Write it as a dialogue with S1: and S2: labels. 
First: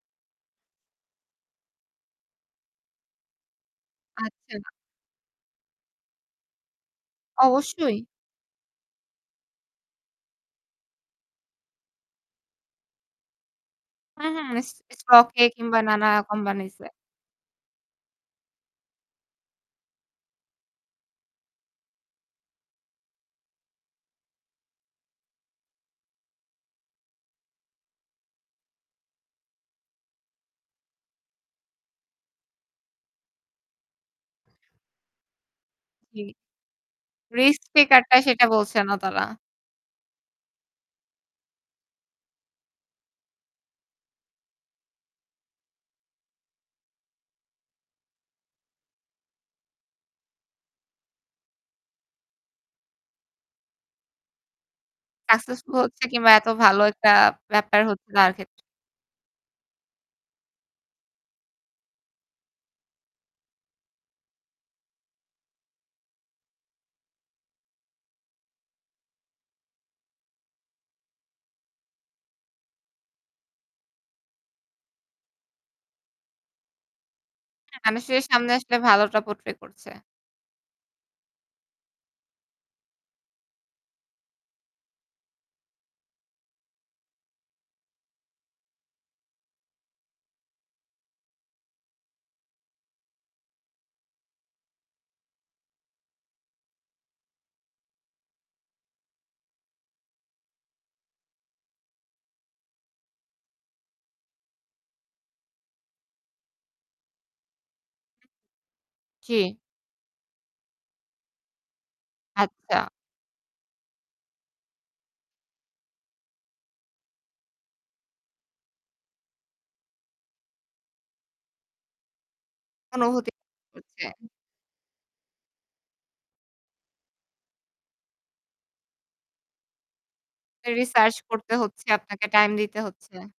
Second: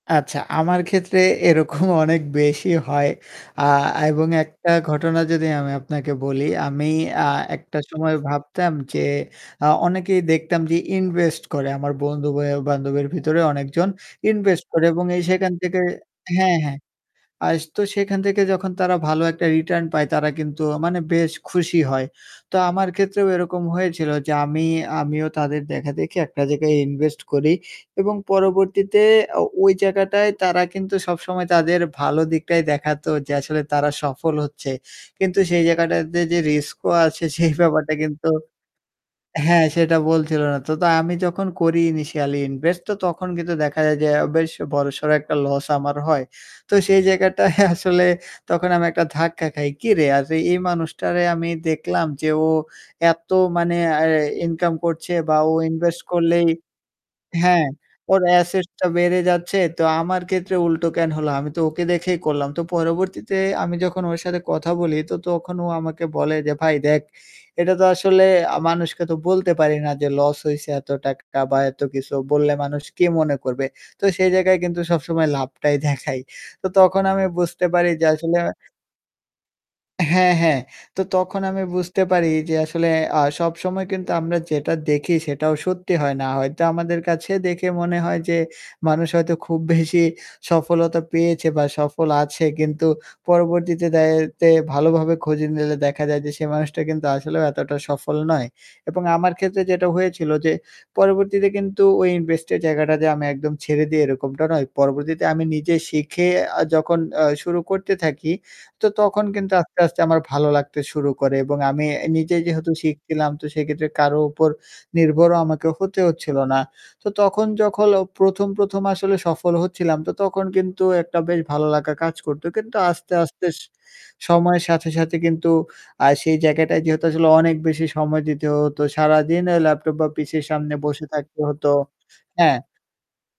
S1: আচ্ছা, আমার ক্ষেত্রে এরকম অনেক বেশি হয়। আ এবং একটা
S2: আচ্ছা।
S1: ঘটনা যদি আমি আপনাকে বলি, আমি আ একটা
S2: অবশ্যই।
S1: সময় ভাবতাম যে, আ অনেকেই দেখতাম যে এ invest করে; আমার বন্ধু এও বান্ধবের ভিতরে অনেকজন
S2: হু, হু,
S1: invest
S2: স-স
S1: করে এবং এই
S2: stock এ
S1: সেখান
S2: কিংবা
S1: থেকে
S2: নানা
S1: হ্যাঁ,
S2: কোম্পানিজ
S1: হ্যাঁ,
S2: এ।
S1: আস তো সেখান থেকে যখন তারা ভালো একটা return পায় তারা কিন্তু মানে বেশ খুশি হয়। তো আমার ক্ষেত্রেও এরকম হয়েছিল যে, আমি আমিও তাদের দেখাদেখি একটা জায়গায় invest করি এবং পরবর্তীতে আ ওই জায়গাটায় তারা কিন্তু সবসময় তাদের ভালো দিকটাই দেখাতো যে, আসলে তারা সফল হচ্ছে কিন্তু সেই জায়গাটাতে
S2: জি।
S1: যে রিস্কও আছে সেই
S2: রিস্ক
S1: ব্যাপারটা
S2: পিকারটা
S1: কিন্তু
S2: সেটা বলছে না তারা।
S1: হ্যাঁ, সেটা বলছিল না। তো তো আমি যখন করি initially invest, তো তখন কিন্তু দেখা যায় যে আ বেশ বড়-সড় একটা লস আমার হয়। তো সেই জায়গাটায় আসলে তখন আমি একটা ধাক্কা খাই। "কিরে? আর এই মানুষটারে আমি দেখলাম যে ও এত মানে আয়া ইনকাম করছে বা ও
S2: Successful
S1: ইনভেস্ট
S2: হচ্ছে কিংবা
S1: করলেই
S2: এত ভালো একটা
S1: হ্যাঁ
S2: ব্যাপার হচ্ছে
S1: ওর
S2: তার ক্ষেত্রে।
S1: asset টা বেড়ে যাচ্ছে। তো আমার ক্ষেত্রে উল্টো কেন হলো? আমি তো ওকে দেখেই করলাম।" তো পরবর্তীতে আমি যখন ওর সাথে কথা বলি তো তখন ও আমাকে বলে যে, "ভাই দেখ এটা তো আসলে আ মানুষকে তো বলতে পারি না যে, লস হইছে এত টাকা বা এত কিছু বললে মানুষ কি মনে করবে? তো সেই জায়গায় কিন্তু সবসময় লাভটাই দেখাই।" তো তখন আমি বুঝতে পারি যে
S2: মানুষের
S1: আসলে
S2: সামনে আসলে ভালোটা portray করছে।
S1: হ্যাঁ, হ্যাঁ তো তখন আমি বুঝতে পারি যে আসলে আ সবসময় কিন্তু আমরা যেটা দেখি সেটাও সত্যি হয় না। হয়তো আমাদের কাছে দেখে মনে হয় যে, মানুষ হয়তো খুব বেশি সফলতা পেয়েছে বা সফল আছে কিন্তু পরবর্তীতে দায়তে ভালোভাবে খুঁজে নিলে দেখা যায় যে সে মানুষটা কিন্তু আসলেও এতটা সফল নয়। এবং আমার ক্ষেত্রে যেটা হয়েছিল যে, পরবর্তীতে কিন্তু ওই invest এর জায়গাটাতে আমি একদম ছেড়ে দিই এরকমটা নয়। পরবর্তীতে আমি নিজে শিখে আ যখন আ শুরু করতে থাকি তো তখন কিন্তু
S2: জি।
S1: আস্তে, আস্তে আমার ভালো লাগতে শুরু করে এবং আমি এ নিজে যেহেতু
S2: আচ্ছা।
S1: শিখছিলাম তো সেক্ষেত্রে কারো উপর নির্ভরও আমাকে হতে হচ্ছিলো না। তো তখন যখন প্রথম, প্রথম আসলে সফল হচ্ছিলাম তো তখন কিন্তু একটা বেশ ভালো লাগা কাজ করতো। কিন্তু আস্তে,
S2: অনুভূতি
S1: আস্তে স
S2: করছেন।
S1: সময়ের সাথে, সাথে কিন্তু আ সেই জায়গাটায় যেহেতু আসলে অনেক বেশি সময় দিতে হতো। সারাদিন আ ল্যাপটপ বা পিসির সামনে বসে
S2: Research
S1: থাকতে
S2: করতে
S1: হতো
S2: হচ্ছে। আপনাকে টাইম
S1: হ্যাঁ।
S2: দিতে হচ্ছে।